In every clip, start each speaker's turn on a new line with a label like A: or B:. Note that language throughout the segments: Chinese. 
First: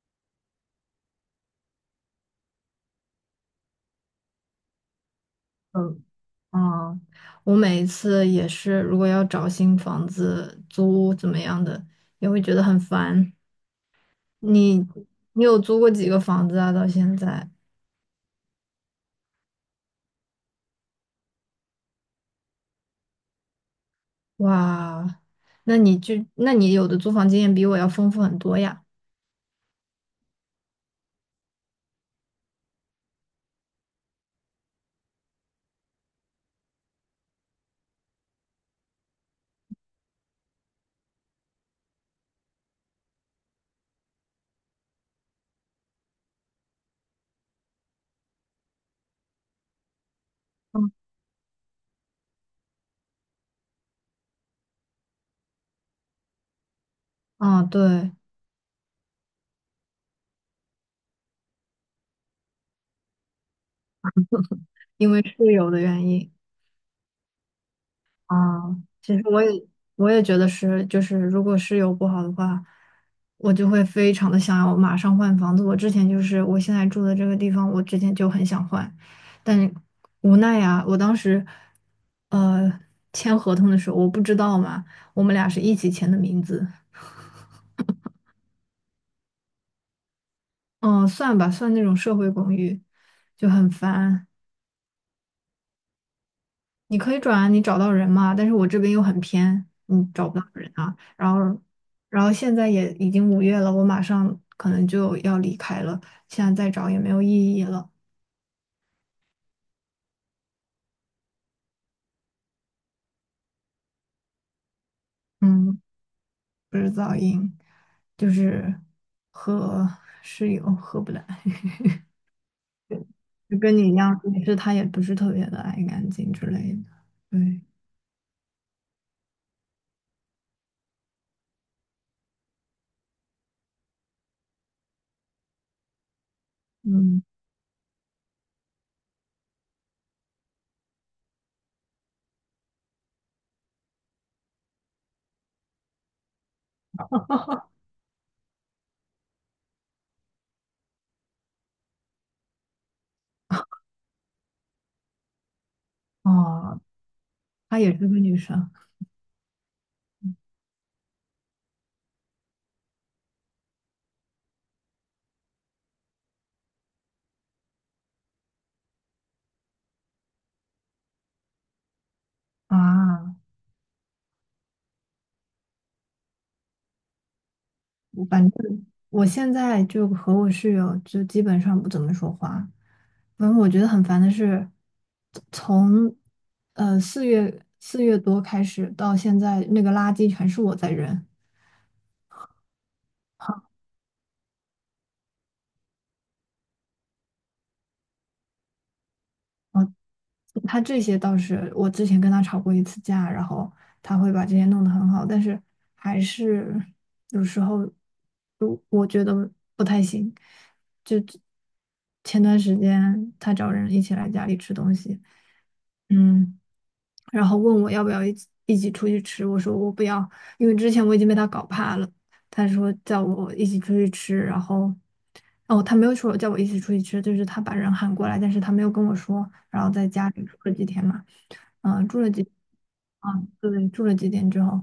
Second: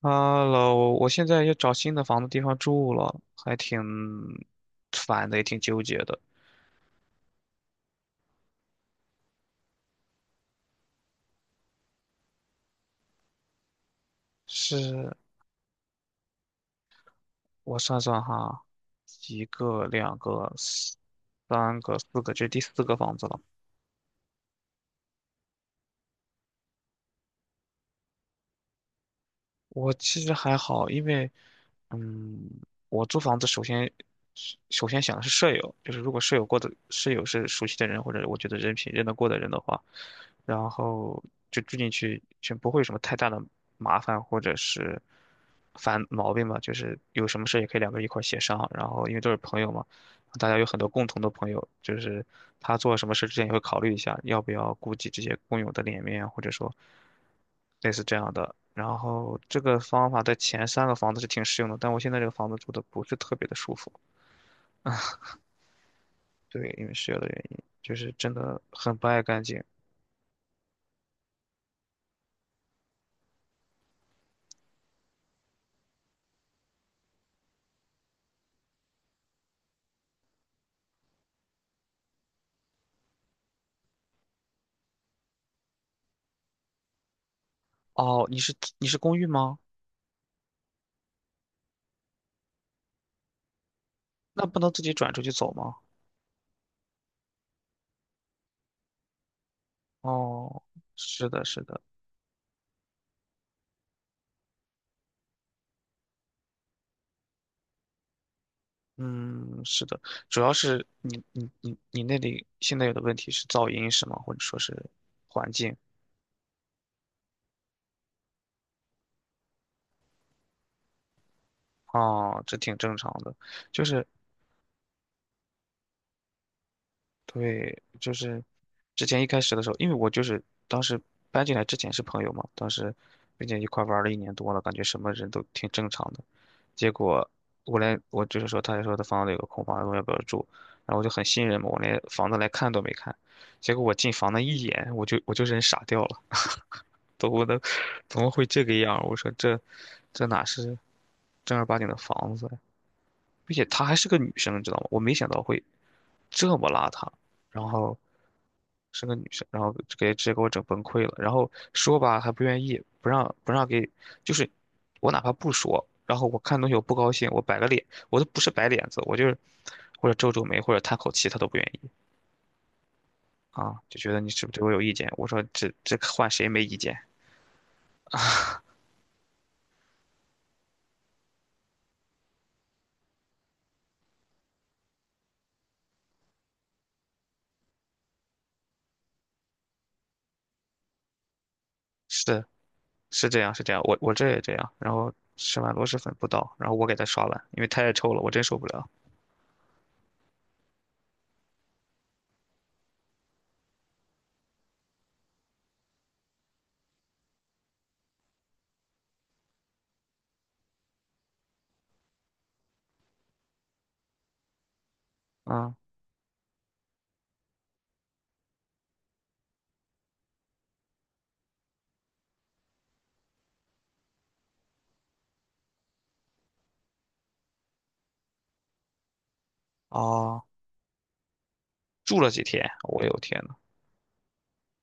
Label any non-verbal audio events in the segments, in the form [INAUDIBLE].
A: h e 我现在要找新的房子地方住了，还挺烦的，也挺纠结
B: 嗯，
A: 的。
B: 啊，我每一次也是，如果要找新房子租怎么样的，也会觉得很烦。你
A: 是，
B: 你有租过几个房子啊？到现在，
A: 我算算哈，一个、两个、三个、四个，这是第四个房子了。
B: 哇，那你有的租房经验比我要丰富很多呀。
A: 我其实还好，因为，嗯，我租房子首先想的是舍友，就是如果舍友过的舍友是熟悉的人，或者我觉得人品认得过的人的话，然后就住进去就不会有什么太大的麻烦或者是烦毛病嘛，就是有什么事也可以两个人一块儿协商，然后因为都是朋友嘛，大家有很多共同的朋友，就是他做什么事之前也会考虑一下，要不要顾及这些工友的脸面，或者说
B: 啊，
A: 类似
B: 对，
A: 这样的。然后这个方法在前三个房子是挺适用的，但我现在这个房子住的不是特别的舒服，
B: 因为室友的原因。
A: 对，因为室友的原因，就是真的
B: 啊，
A: 很不
B: 其实
A: 爱
B: 我
A: 干净。
B: 也我也觉得是，就是如果室友不好的话，我就会非常的想要马上换房子。我之前就是我现在住的这个地方，我之前就很想换，但无奈呀，我当时呃签合同的时候我不知道嘛，我们俩是一起签的名字。
A: 哦，你是公寓吗？
B: 嗯，算吧，算那种社会公寓，就很烦。
A: 那不能自己转出去走吗？
B: 你可以转啊，你找到人嘛，但是我这边又很偏，你找不到
A: 哦，
B: 人啊。
A: 是
B: 然
A: 的，
B: 后，
A: 是的，
B: 然后现在也已经5月了，我马上可能就要离开了，现在再找也没有意义了。
A: 嗯，是的，主要是你那里现在有的问题是噪音是吗？或者说是环境？
B: 嗯，不是噪音，就是和室友合不来，[LAUGHS]
A: 哦，这挺正常的，
B: 就跟
A: 就
B: 你一
A: 是
B: 样，也是他也不是特别的爱干净之类的。对，
A: 对，就是之前一开始的时候，因为我就是当时搬进来之前是朋友嘛，当时并且一块儿玩了1年多了，感觉什么人都挺正常的。结
B: 嗯，
A: 果我就是说，他就说他房子有个空房，问我要不要住，然后我就很信任嘛，我连房子来看都没看。结果我进房那一眼，我就人傻掉了，我都怎么会这个样儿，我说这哪是正儿八经的房子？并且她还是个女生，你知道吗？我没想到会这么
B: 哦，
A: 邋遢，然
B: 她也
A: 后
B: 是个女生
A: 是个女生，然后给直接给我整崩溃了。然后说吧，还不愿意，不让给，就是我哪怕不说，然后我看东西我不高兴，我摆个脸，我都不是摆脸子，我就是或者皱皱眉或者叹口气，她都不愿意
B: 啊。
A: 啊，就觉得你是不是对我有意见？我说这换谁没意见？
B: 我反正我现在就和我室友就基本上不怎么说话。反正我觉得很烦的是，从4月多开始到现在，那个垃圾全是我在扔。
A: 是是这样是
B: 好，
A: 这样，我这也这样，然后吃完螺蛳粉不倒，然后我给她刷碗，因为太臭了，我真受不了
B: 他这些倒是我之前跟他吵过一次架，然后他会把这些弄得很好，但是还是有时候就我觉得不太行。就前段时间他找人一起来家里吃东西。
A: 啊。
B: 嗯。然后问我要不要一起出去吃，我说我不要，因为之前我已经被他搞怕了。他说叫我一起出去吃，然后，哦，他没有说叫我一起出去吃，就是他把人喊过来，但是他没有跟我说，然后在家里
A: 哦，
B: 住了几天嘛，嗯、
A: 住
B: 住
A: 了
B: 了
A: 几
B: 几，
A: 天，我有天
B: 嗯，
A: 呐，
B: 对，住了几天之后，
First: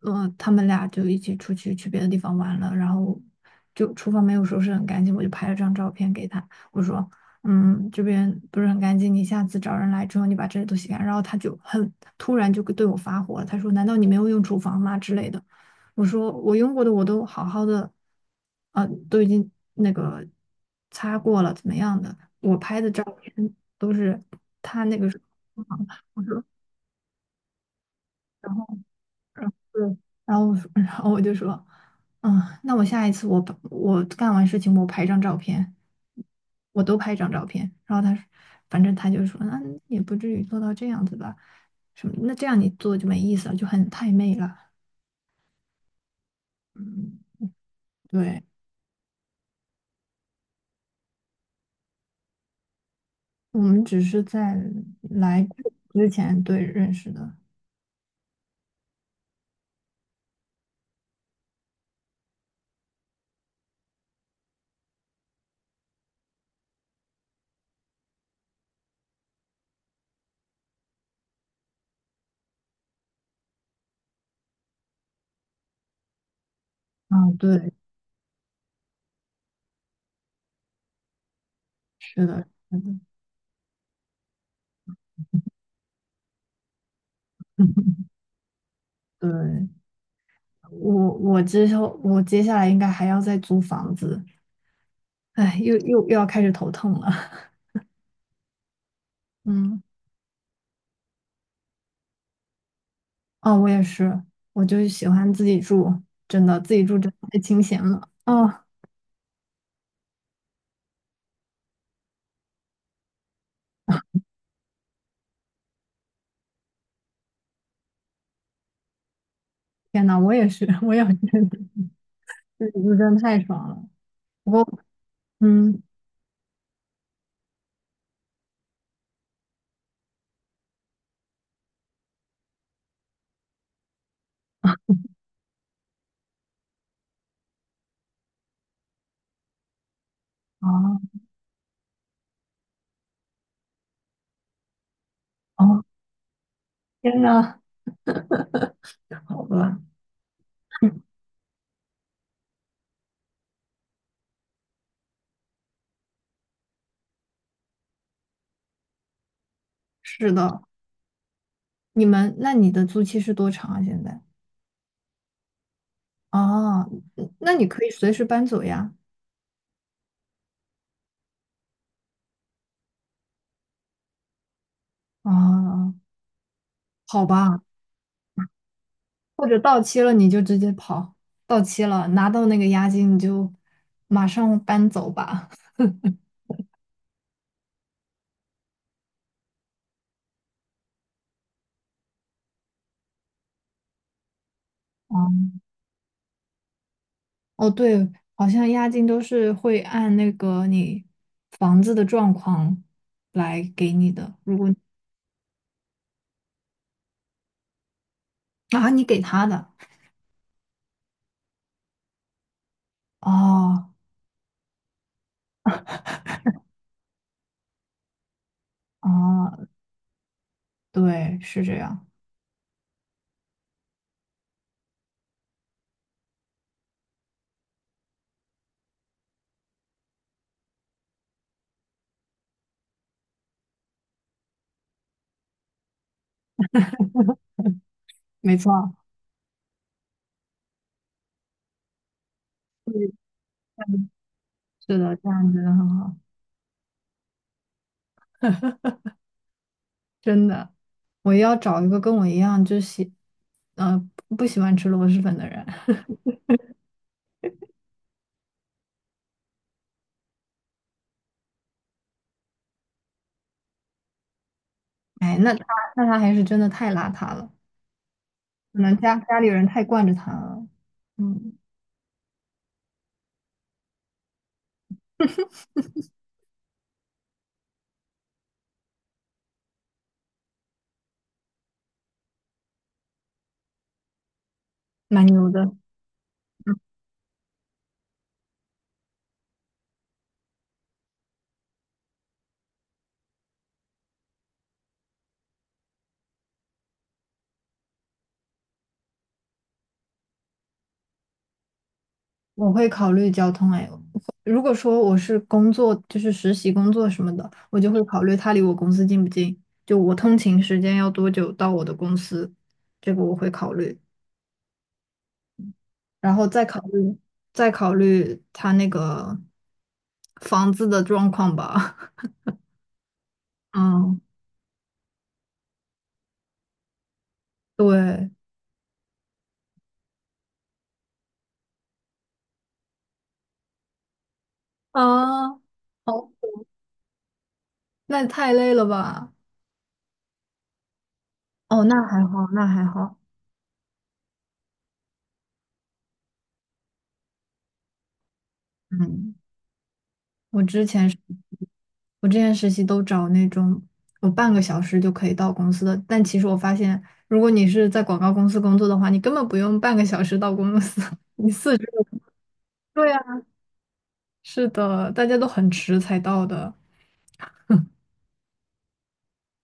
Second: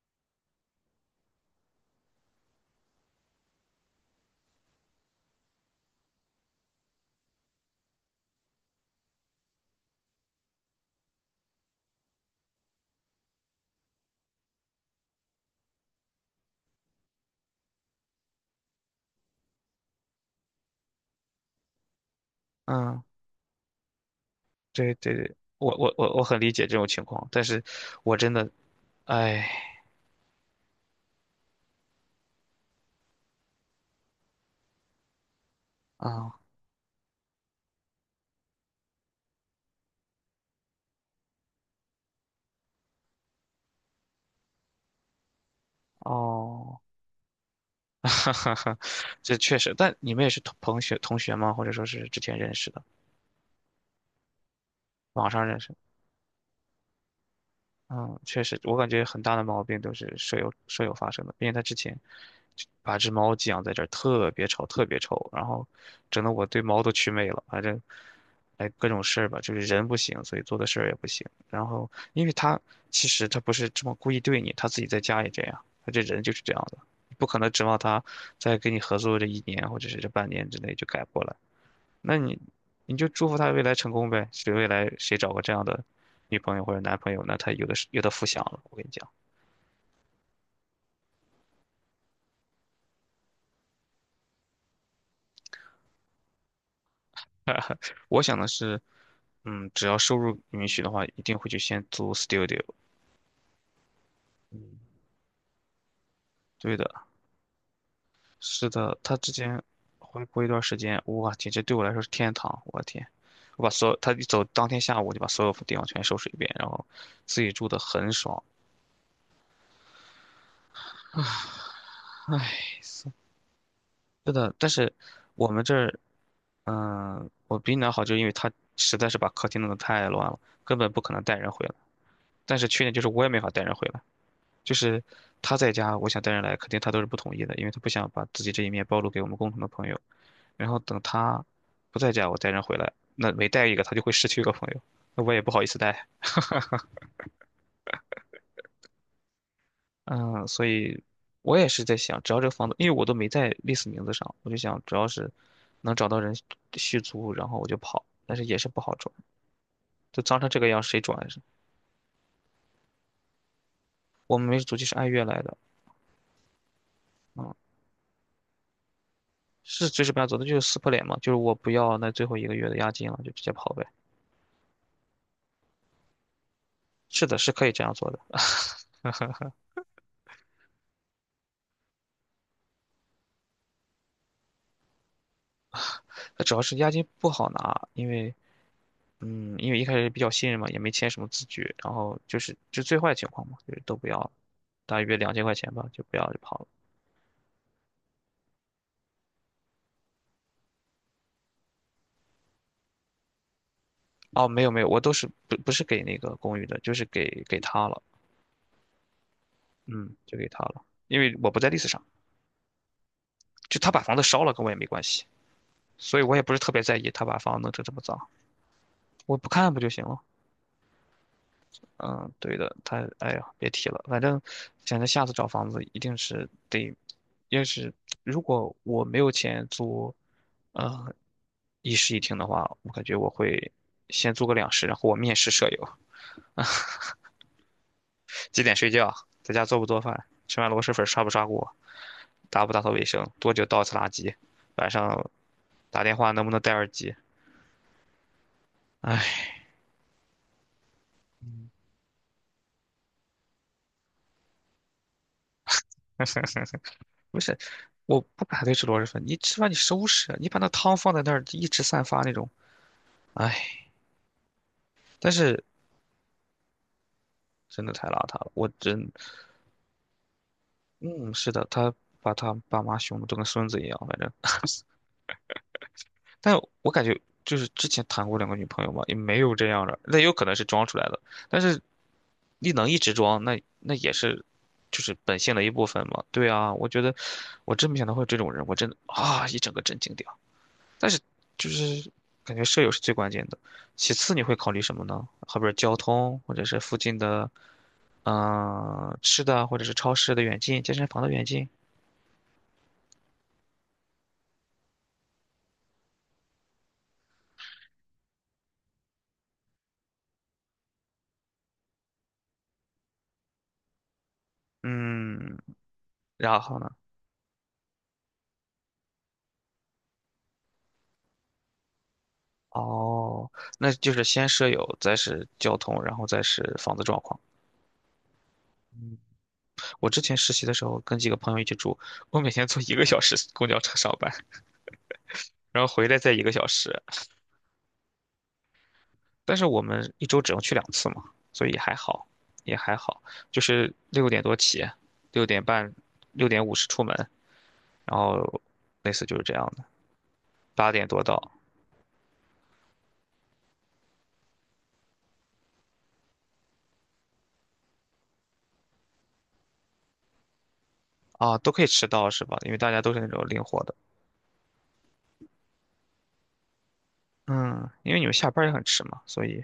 B: 他们俩就一起出去去别的地方玩了，然后就厨房没有收拾很干净，我就拍了张照片给他，我说嗯，这边不是很干净，你下次找人来之后，你把这些都洗干净。然后他就很突然就对我发火了，他说："难道你没有用厨房吗？"之类的。我说："我用过的我都好好的，都已经那个擦过了，怎么样的？我拍的照
A: 嗯，
B: 片都是。"他
A: 对
B: 就
A: 对
B: 说，
A: 对，我我我
B: 我
A: 我很
B: 说。
A: 理解这种情况，但是我真的，哎，
B: 对，然后我说 [LAUGHS] 然后我就说，嗯，那我下一次我把我干完事情我拍张照片，
A: 啊，
B: 我都拍张照片。然后他说，反正他就说，那也不至于做到这样子吧，什么？那这样你做就没意思了，就很太媚了。
A: 哦，
B: 嗯，
A: [LAUGHS] 哈
B: 对，
A: 哈哈，这确实，但你们也是同学吗？或者说是之前认识的，
B: 我们只是在
A: 网
B: 来
A: 上认识的。
B: 之前对认识的。
A: 嗯，确实，我感觉很大的毛病都是舍友发生的，并且他之前就把只猫寄养在这儿，特别吵，特别臭，然后整得我对猫都祛魅了。反正，哎，各种事儿吧，就是人不行，所以做的事儿也不行。然后，因为他其实他不是这么故意对你，他自己在家也这样，他这人就是这样的，
B: 啊，
A: 不可能指
B: 对，
A: 望他在跟你合作这一年或者是这半年之内就改过来。那
B: 是
A: 你
B: 的，是的，
A: 你就祝福他未来成功呗，谁未来谁找个这样的女朋友或者男朋友，那他有的是有
B: [LAUGHS]
A: 的福享了。我跟你讲，
B: 对，我我之后我接下来应该还要再租房子，哎，又要开始头痛了。
A: 我想的是，嗯，
B: 嗯，
A: 只要收入允许的话，一定会去先租 studio。
B: 哦，我也是，我就喜欢自己住，真的自
A: 对
B: 己住
A: 的，
B: 真的太清闲了。哦，
A: 是的，他之前回国一段时间，哇，简直对我来说是天堂。我的天，我把所有他一走，当天下午我就把所有地方全收拾一遍，然后自己住的很爽。
B: 天呐，我也是，我也觉得自
A: 唉，
B: 己住真的太爽了。
A: 是
B: 不
A: 的，
B: 过，
A: 但是我们这
B: 嗯，
A: 儿，我比你那好，就因为他实在是把客厅弄得太乱了，根本不可能带人回来。但是缺点就是我也没法带人回来，就是他在家，我想带人来，肯定他都是不同意的，因为他不想把自己这一面暴露给我们共同的朋友。然后等
B: 哦
A: 他不在家，我带人回来，那每带一个，他就会失去一个朋友，那我也不好意思
B: 哦，
A: 带。
B: 天呐，好吧，
A: 嗯，所以我也是在想，只要这个房子，因为我都没在历史名字上，我就想，只要是能找到人续租，然后我就跑，但是也是不好转，就
B: 是
A: 脏成这
B: 的，
A: 个样，谁转呀。
B: 你们那你的租期是多长啊？现在？
A: 我们没租期，是按月来的，
B: 哦，嗯
A: 嗯，
B: 那你可以随时搬走呀。
A: 是随时不要走，那就是撕破脸嘛，就是我不要那最后1个月的押金了，就直接跑呗。
B: 哦，好
A: 是的，是
B: 吧，
A: 可以这样做的。
B: 或
A: [LAUGHS]
B: 者到期了你就直接跑，到期了拿到那个押金你就马上搬走吧。
A: 主要是押金不好拿，因为嗯，因为一开始比较信任嘛，也没签什么字据，然后就是就最坏情况嘛，就是都不要了，大约两千
B: [LAUGHS]
A: 块钱吧，就不要就跑了。
B: 哦，对，好像押金都是会按那个你房子的状况来给你的，
A: 哦，
B: 如
A: 没
B: 果
A: 有没有，我都是不是给那个公寓的，就是给他了，
B: 啊，你给他的，
A: 嗯，就给他了，因为我不在 list 上，就他
B: 哦
A: 把房子烧了跟我也没关系，所以我也不是特别在意他把房子弄成这么脏，我不
B: 哦，
A: 看不就行了？
B: 对，是这样。
A: 嗯，对的，他哎呀，别提了，反正想着下次找房子一定是得，要是如果我没有钱租，呃，一室一厅的话，我感觉我会先租个两室，然后我面试舍友。
B: 没
A: 几点睡
B: 错，
A: 觉，在家做不做饭，吃完螺蛳粉刷不刷锅，打不打
B: [LAUGHS]
A: 扫卫
B: 对，
A: 生，多久倒一次垃
B: 嗯，
A: 圾，晚
B: 是的，这
A: 上
B: 样真的很
A: 打
B: 好。
A: 电话能不能戴耳机？哎，
B: 真的，我要找一个跟我一样就呃，不喜欢吃螺蛳粉的人。
A: [LAUGHS] 不是，我不反对吃螺蛳粉，你吃完你收拾啊，你把那汤放在那儿一直散发那种，哎，但
B: 哎，那
A: 是
B: 他那他还是真的太邋遢了，
A: 真的太邋遢了，我
B: 可能
A: 真，
B: 家里人太惯着他了。
A: 嗯，是
B: 嗯，
A: 的，他把他爸妈凶的都跟孙子一样，反正但我感觉就是之前谈过两个女朋友嘛，也没有这样的，那有可能是装出来的。但是你能一直装，那也是就是
B: 蛮
A: 本
B: 牛
A: 性的一
B: 的。
A: 部分嘛。对啊，我觉得我真没想到会有这种人，我真的啊一整个震惊掉。但是就是感觉舍友是最关键的，其次你会考虑什么呢？后边交通，或者是附近的嗯、吃的，或者是超市的远近，健身房的远近，
B: 我会考虑交通哎，如果说我是工作，就是实习工作什么的，我就会考虑它离我公司近不近，就我通勤时间要多久到我的公司，这个我会考虑，
A: 嗯，
B: 然后
A: 然
B: 再
A: 后
B: 考
A: 呢？
B: 虑再考虑他那个房子的状况吧。[LAUGHS]
A: 哦，那就
B: 嗯，
A: 是先舍友，再是交通，然后再是房子状况。
B: 对
A: 嗯，我之前实习的时候跟几个朋友一起住，我每天坐1个小时公交车上班，
B: 啊，
A: 然后回来再
B: 哦，
A: 一个小时。
B: 那太累了吧？
A: 但是我们一周只能去2次嘛，所以
B: 哦，
A: 还
B: 那还
A: 好，
B: 好，那
A: 也
B: 还
A: 还
B: 好，
A: 好。就是6点多起，6:30、6:50出门，然后类似
B: 嗯。
A: 就是这样的，
B: 我之
A: 八点
B: 前是
A: 多到。
B: 我之前实习都找那种有半个小时就可以到公司的，但其实我发现，如果你是在广告公司工作的话，你根本不用半个小时到公司，[LAUGHS] 你
A: 啊，都
B: 四
A: 可
B: 十
A: 以迟
B: 五。
A: 到是吧？因为大家
B: 对
A: 都
B: 呀，
A: 是那种灵活的。
B: 是的，大家都很迟才到的。
A: 嗯，因为你们下班也很迟嘛，所以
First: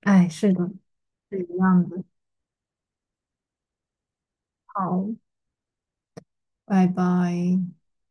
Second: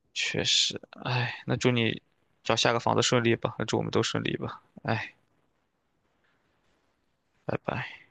B: 哎，
A: 确
B: 是的，
A: 实，哎，
B: 是
A: 那
B: 一
A: 祝
B: 样
A: 你
B: 的。
A: 找下个房子顺利吧，那祝我们都顺利吧，
B: 好，
A: 哎，
B: 拜拜。
A: 拜拜。